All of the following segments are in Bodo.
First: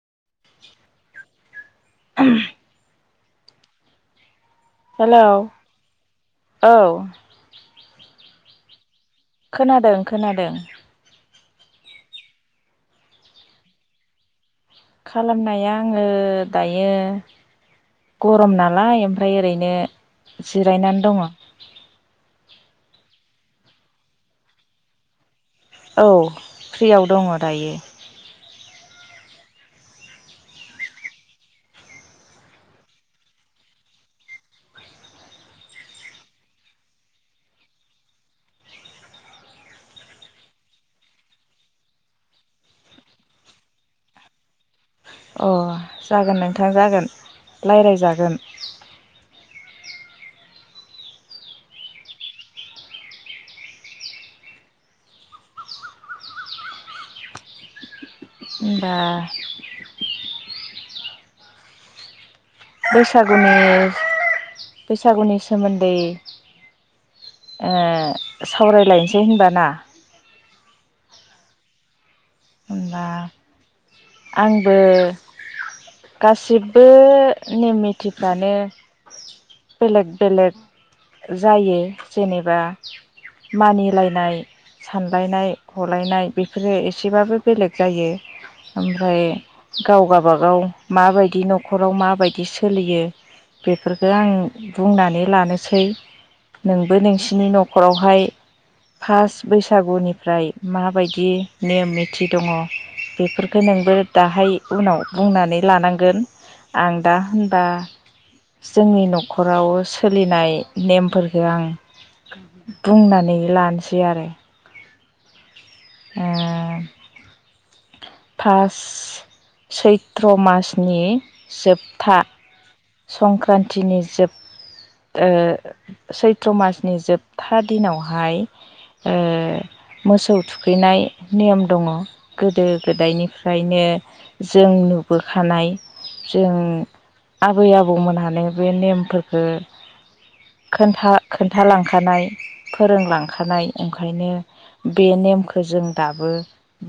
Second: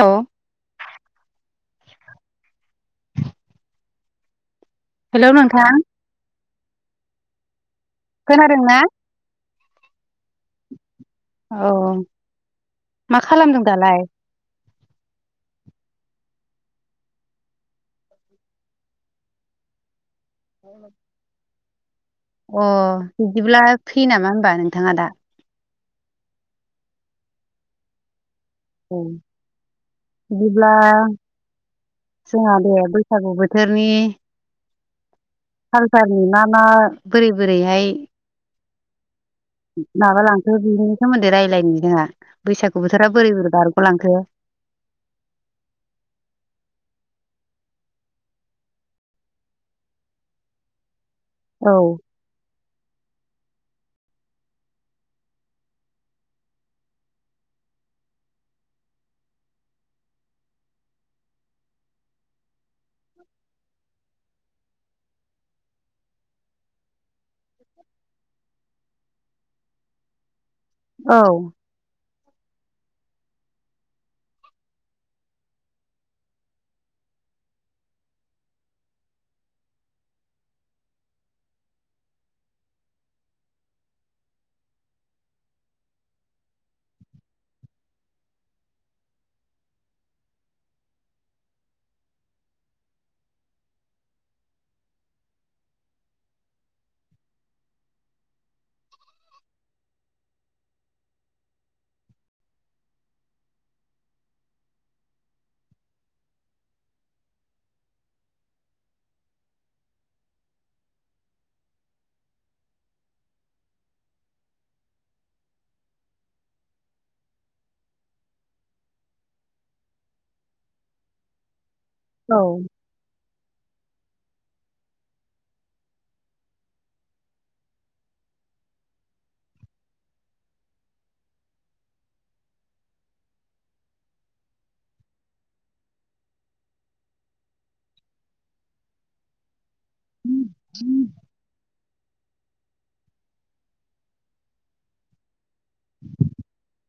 औ [inaudible] हेलौ हेल' नोंथां औ खोनादोंना? खोनादों खोनादों औ मा खालामदों दालाय? खालामनाया आङो दायो गरम नालाय ओमफ्राय ओरैनो जिरायनानै दङ। अ बिदिब्ला फ्रि नामा हबा नोंथाङा दा? औ फ्रियाव दङ दायो। औ बिदिब्ला जोंहा बेे बैसागु बोथोरनि कालसारनि मा मा बोरै बोरैहाय माबा लांखो बिनि सोमोन्दै रायज्लायनो जोंहा बैसागु बोथोरा बोरै बोरै बारग'लांखो [inaudible] अ जागोन नोंथां जागोन रायज्लायजागोन औ ओमबा बैसागुनि बैसागुनि सोमोन्दै सावरायलायनोसै होनबा ना औ होमबा आंबो गासिबो नेम निथिफ्रानो बेलेग बेलेग जायो जेनेबा मानिलायनाय सानलायनाय हलायनाय बेफोरो एसे एसेबाबो बेलेग जायो ओमफ्राय गाव गाबागाव माबायदि न'खराव माबायदि सोलियो बेफोरखो आं बुंनानै लानोसै नोंबो नोंसिनि न'खरावहाय फास बैसागुनिफ्राय माबायदि नियम निथि दङ बेफोरखो नोंबो दाहाय उनाव बुंनानै लानांगोन आं दा होनबा जोंनि न'खराव सोलिनाय नेमफोरखो आं बुंनानै लानोसै आरो ए पास सैथ्र' मासनि जोब था औ संक्रान्तिनि जोब सैथ्र मासनि जोबथा दिनावहाय मोसौ थुखैनाय नियम दङ गोदो गोदायनिफ्रायनो जों नुबोखानाय जों आबै आबौमोनहानो बे नेमफोरखौ खोनथा खोन्थालां खानाय फोरोंलांखानाय ओंखायनो बे नेमखौ जों दाबो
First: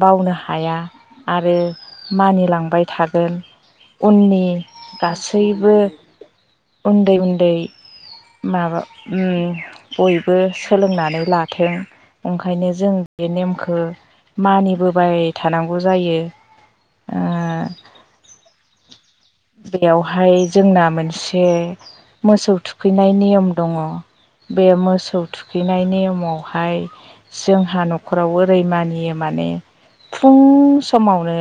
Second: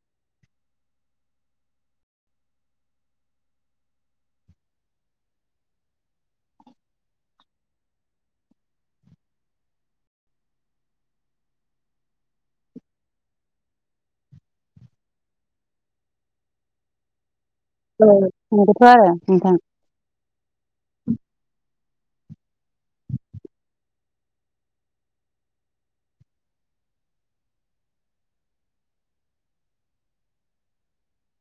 बावनो हाया । आरो मानिलांबाय थागोन । उननि गासैबो उन्दै उन्दै माबा उम बयबो सोलोंनानै लाथों ओंखायनो जों बे नेमखौ मानिबोबाय थानांगौ जायो । औ नंगौथ' आरो नोंथां बेयावहाय जोंना मोनसे मोसौ थुखैनाय नियम दङ । बे मोसौ थुखैनाय नियमावहाय जोंहा न'खराव ओरै मानियो मा माने फुं समावनो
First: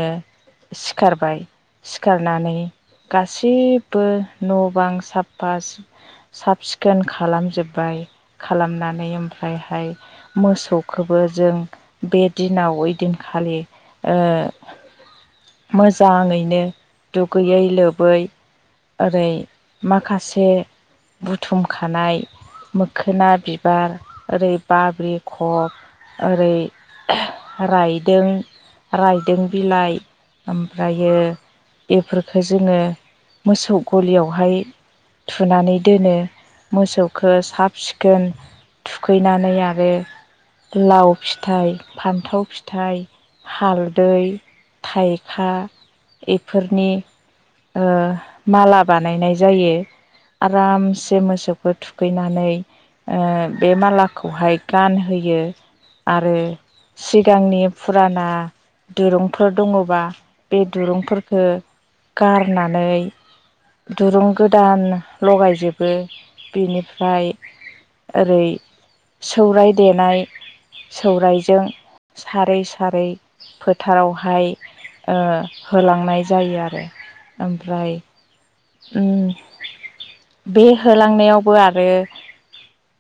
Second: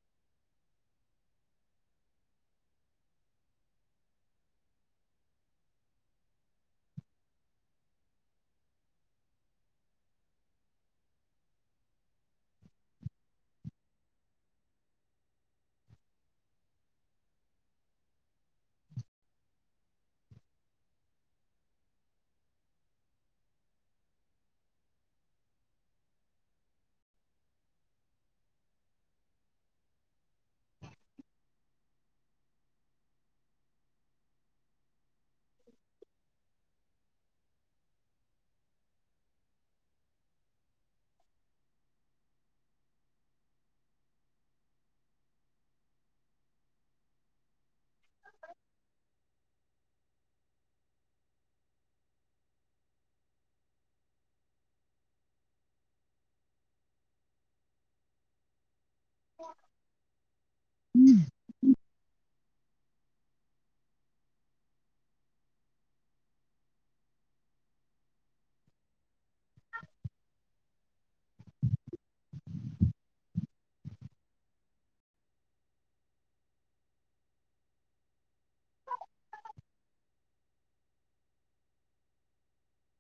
सिखारबाय सिखारनानै गासैबो न' बां साफा सु साब सिखोन खालामजोब्बाय खालामनानै ओमफ्रायहाय मोसौखौबो बो जों बे दिनाव ओइदिनखालि ओ मोजाङैनो दुगैयै लोबै ओरै माखासे बुथुमखानाय मोखोना बिबार ओरै बाब्रि खब ओरै रायदों रायदों बिलाइ ओमफ्रायो बेफोर खौ जोङो मोसौ गलियावहाय थुनानै दोनो । मोसौखौ साब सिखोन थुखैनानै आरो लाव फिथाइ फान्थाव फिथाइ हालदै थाइखा इफोरनि ओ माला बानायनाय जायो । आरामसे मोसौखौ थुखैनानै ओ बे मालाखौहाय गानहोयो । आरो सिगांनि फुराना दिरुंफोर दङबा बे दुरुंफोरखो गारनानै दुरुं गोदान लगायजोबो बेनिफ्राय ओरै सौराय देनाय सौरायजों सारै सारै फोथारावहाय ओ होलांनाय जायो आरो । ओमफ्राय ओम । बे होलांनायावबो आरो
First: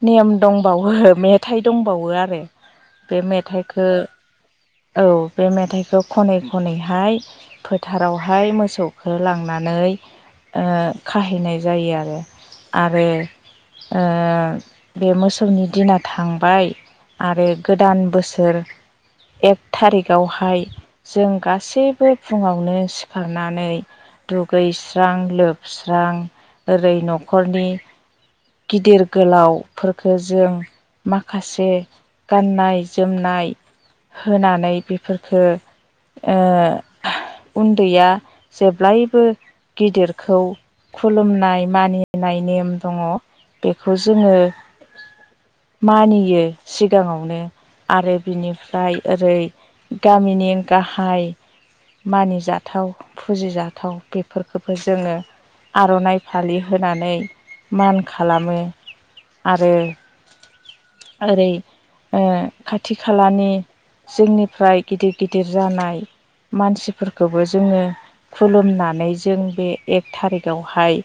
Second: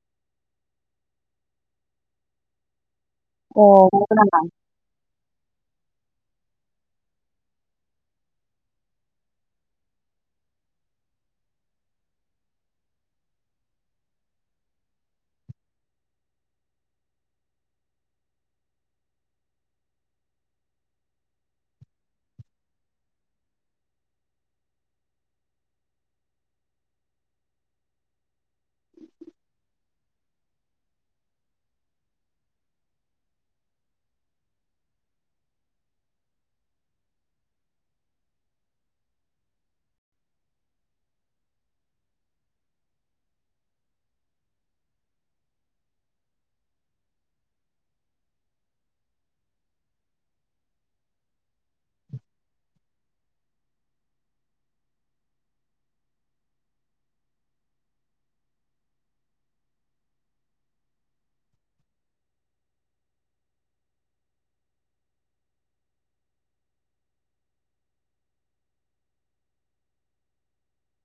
नियम दं बावो मेथाइ दंबावो आरो । बे अ मेथाइखो नंगौ नामा औ बे मेथाइखौ खनैखनै हाय फोथारावहाय मोसौखो लांनानै ओ खाहैनाय जायो आरो आरो ओ बे मोसौनि दिना थांबाय आरो गोदान बोसोर एक थारिगआवहाय जों गासैबो फुङावनो सिखारनानै दुगैस्रां लोबस्रां ओरै न'खरनि गिदिर गोलाव फोरखो जों माखासे गाननाय जोमनाय होनानै बेफोरफोरखो ओ उन्दैया जेब्लायबो गिदिर खौ खुलुमनाय मानिनाय नेम दङ । बेखौ जोङो मानियो सिगांआवनो आरो बिनिफ्राय ओरै गामिनि गाहाय मानिजाथाव फुजिजाथाव बेफोरखोबो जोङो आर'नाइ फालि होनानै मान खालामो आरो ओरै ओ खाथि खालानि जोंनिफ्राय गिदिर गिदिर जानाय मानसिफोरखोबो जोङो खुलुमनानै जों बे एक थारिखआवहाय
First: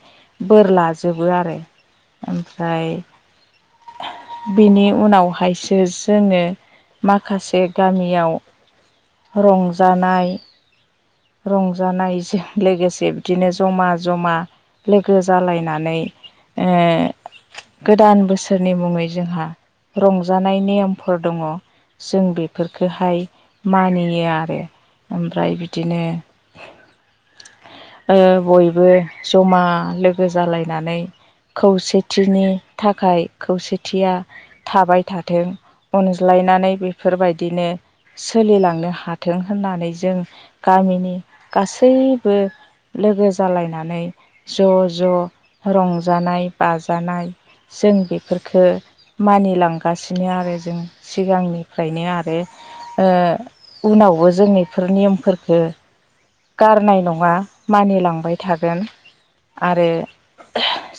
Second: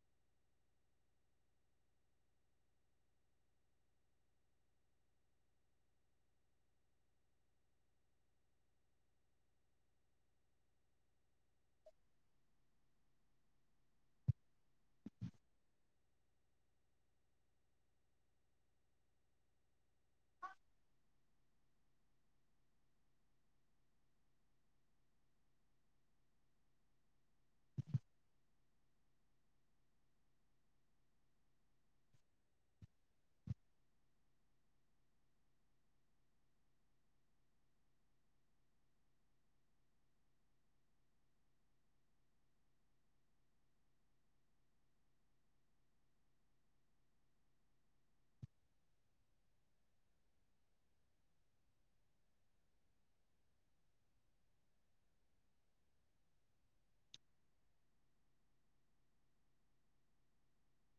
बोर लाजोबो आरो ओमफ्राय बेनि उनावहायसो जोङो माखासे गामियाव रंजानाय रंजानायजों लोगोसे बिदिनो जमा जमा लोगो जालायनानै ओ गोदान बोसोरनि मुङै जोंहा रंजानाय नियमफोर दङ जों बेफोरफोरखोहाय मानियो आरो ओमफ्राय बि बिदिनो ओ बयबो जमा लोगो जालायनानै खौसेथिनि थाखाय खौसेथिया थाबाय थाथों अनज्लायनानै बेफोरबायदिनो सोलिलांनो हाथों होननानै जों गामिनि गासैबो लोगो जालायनानै ज' ज' रंजानाय बाजानाय जों बेफोरफोरखो मानिलांगासिनो आरो जों सिगांनिफ्रायनो आरो ओ उनावबो जों इफोर नियमफोरखो गारनाय नङा मानिलांबाय थागोन आरो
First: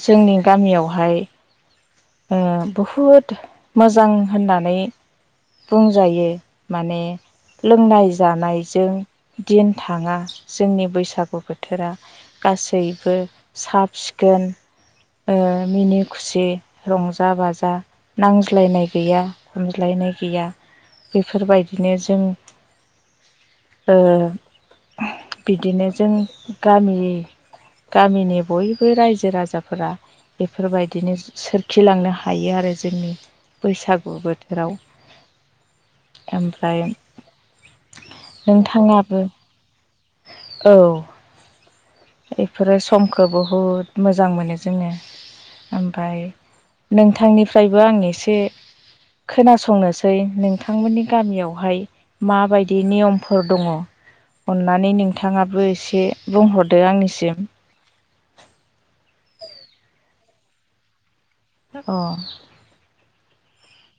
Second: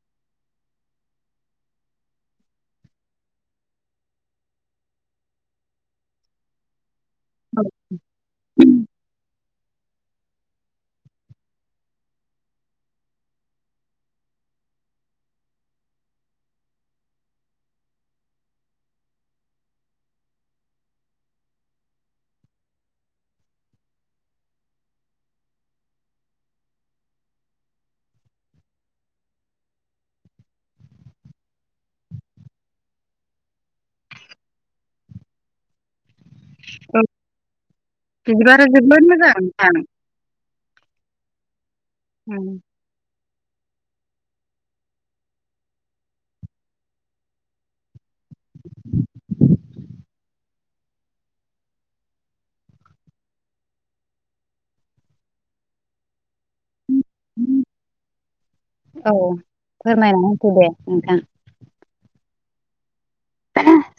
जोंनि गामियावहाय ओ बहुद मोजां होननानै बुंजायो माने लोंनाय जानायजों दिन थाङा जोंनि बैसागु बोथोरा गासैबो साब सिखोन ओ मिनि खुसि रंजा बाजा नांज्लायनाय गैया हमज्लायनाय गैया बेफोरबायदिनो जों ओ बिदिनो जों गामि गामिनि बयबो रायजो राजाफोरा बेफोरबायदिनो सोरखिलांनो हायो आरो जोंनि बैसागु बोथोराव ओमफ्राय औ बिदिबारा जोबोद नोंथाङाबो मोजां नोंथां औ बेफोरो समखौ बहुद मोजां मोनो जोङो ओमफफ्राय नोंथांनिफ्रायबो आं एसे खोनासंनोसै नोंथांमोननि गामियावहाय माबायदि नियमफोर दङ अननानै नोंथाङाबो एसे बुंहरदो आंनिसिम औ फोरमायनानै होदो दे नोंथां अ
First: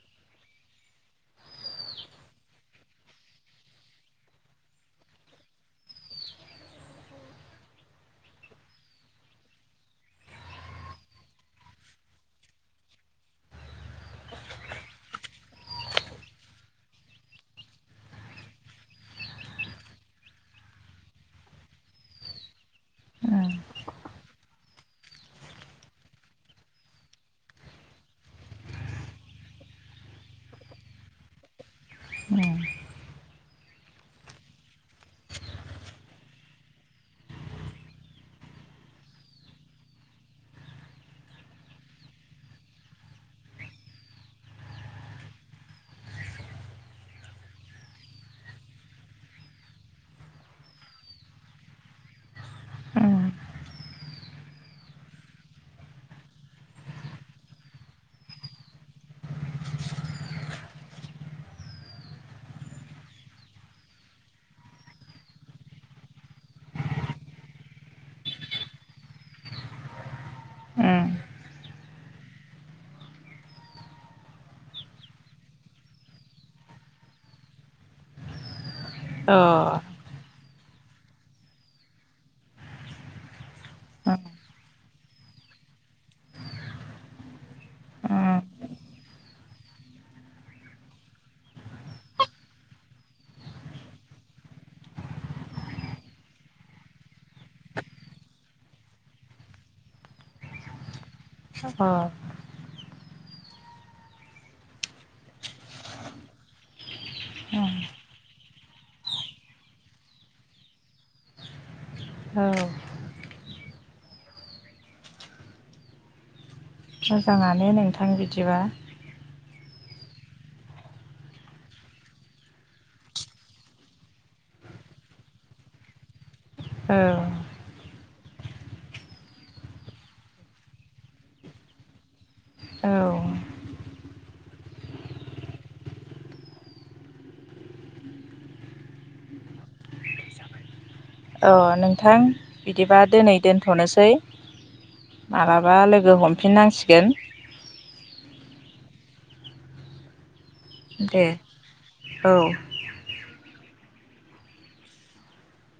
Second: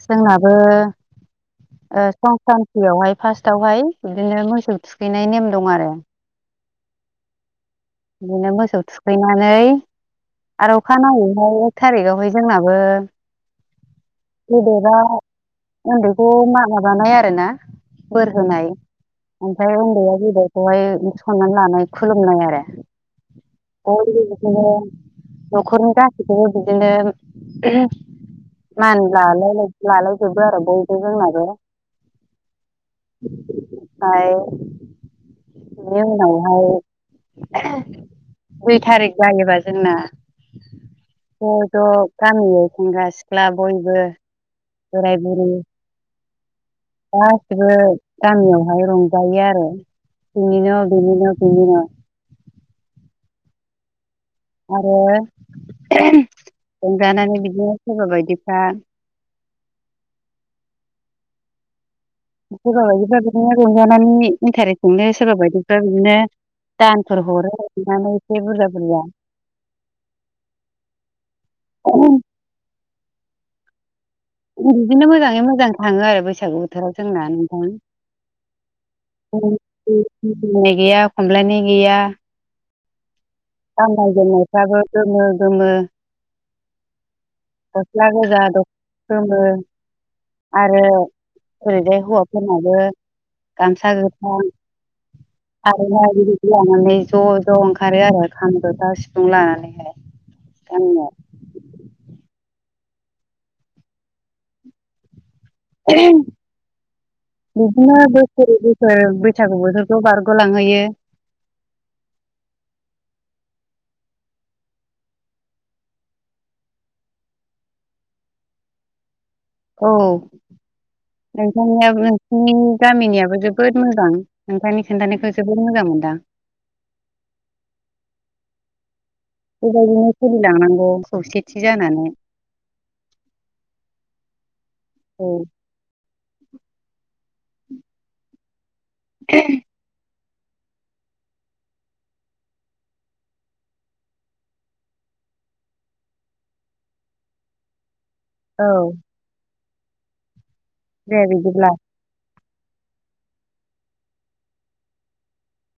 जोंनाबो ओ संक्रान्तियावहाय फार्स्टावहाय बिदिनो मोसौ थुखैनाय नेम दं आरो बिदिनो मोसौ थुखैनानै आरो अखा नाङैहाय एक थारिखावहाय जोंनाबो [unintelligible] उन्दैखौ मान [unintelligible] बानाय आरो ना बोर होनाय ओमफ्राय उन्दैया गेदेरखौहाय सनमान लानाय खुलुमनाय आरो [unintelligible] नखरनि गासैखौबो बिदिनो मान लालाय लालायजोबो आरो बयबो जोंनाबो ए। ओमफाय बेनि उनाव [unintelligible] दुइ थारिख जायोबा जोंना ज ज' गामियै सेंग्रा सिख्ला बयबो। बोराइ बुरि गासिबो गामियावहाय रंजायो आरो। बिनि न बिनि न बिनि न आरो रंजानानै बिदिनो सोरबा बायदिफ्रा सोरबा बायदिफ्रा बिदिनो रंजानायनि इन्टारेस्टजोंनो सोरबा बायदिफ्रा बिदिनो दानफोर हरो अननानै एसे बुरजा बुरजा उम ओम। बिदिनो मोजाङै मोजां थाङो आरो बैसागु बोथोराव जोंना नोंथां। अ। नाय गैया खमलायनाय गैया गाननाय उम जोमनायफ्राबो गोमो गोमो। गस्ला गोजा उम द'ख'ना गोमो। आरो ओरैजाय हौवाफोरनाबो गामसा गोथां [inaudible] खारैहाय बिबायदि लानानै ज' ज' ओंखारो आरो खाम जथा सिफुं लानानैहाय। गामियाव अ। ओम। बिदिनो बोसोर बोसोर बैसागु बोथोरखौ बारग'लांहोयो। [inaudible] औ मोजाङानो नोंथां बिदिबा औ। नोंथांनिया नोंसिनि गामिनियाबो जोबोद मोजां नोंथांनि खोनन्थानायखौ जोबोद मोजां मोनो। दा। ओ बेबायदिनो सोलिलांनांगौ खौसेथि जानानै। औ औ। उ अ नोंथां बिदिबा दिनै दोनथ'नोसै। माबलाबा लोगो हमफिननांसिगोन। औ। दे औ।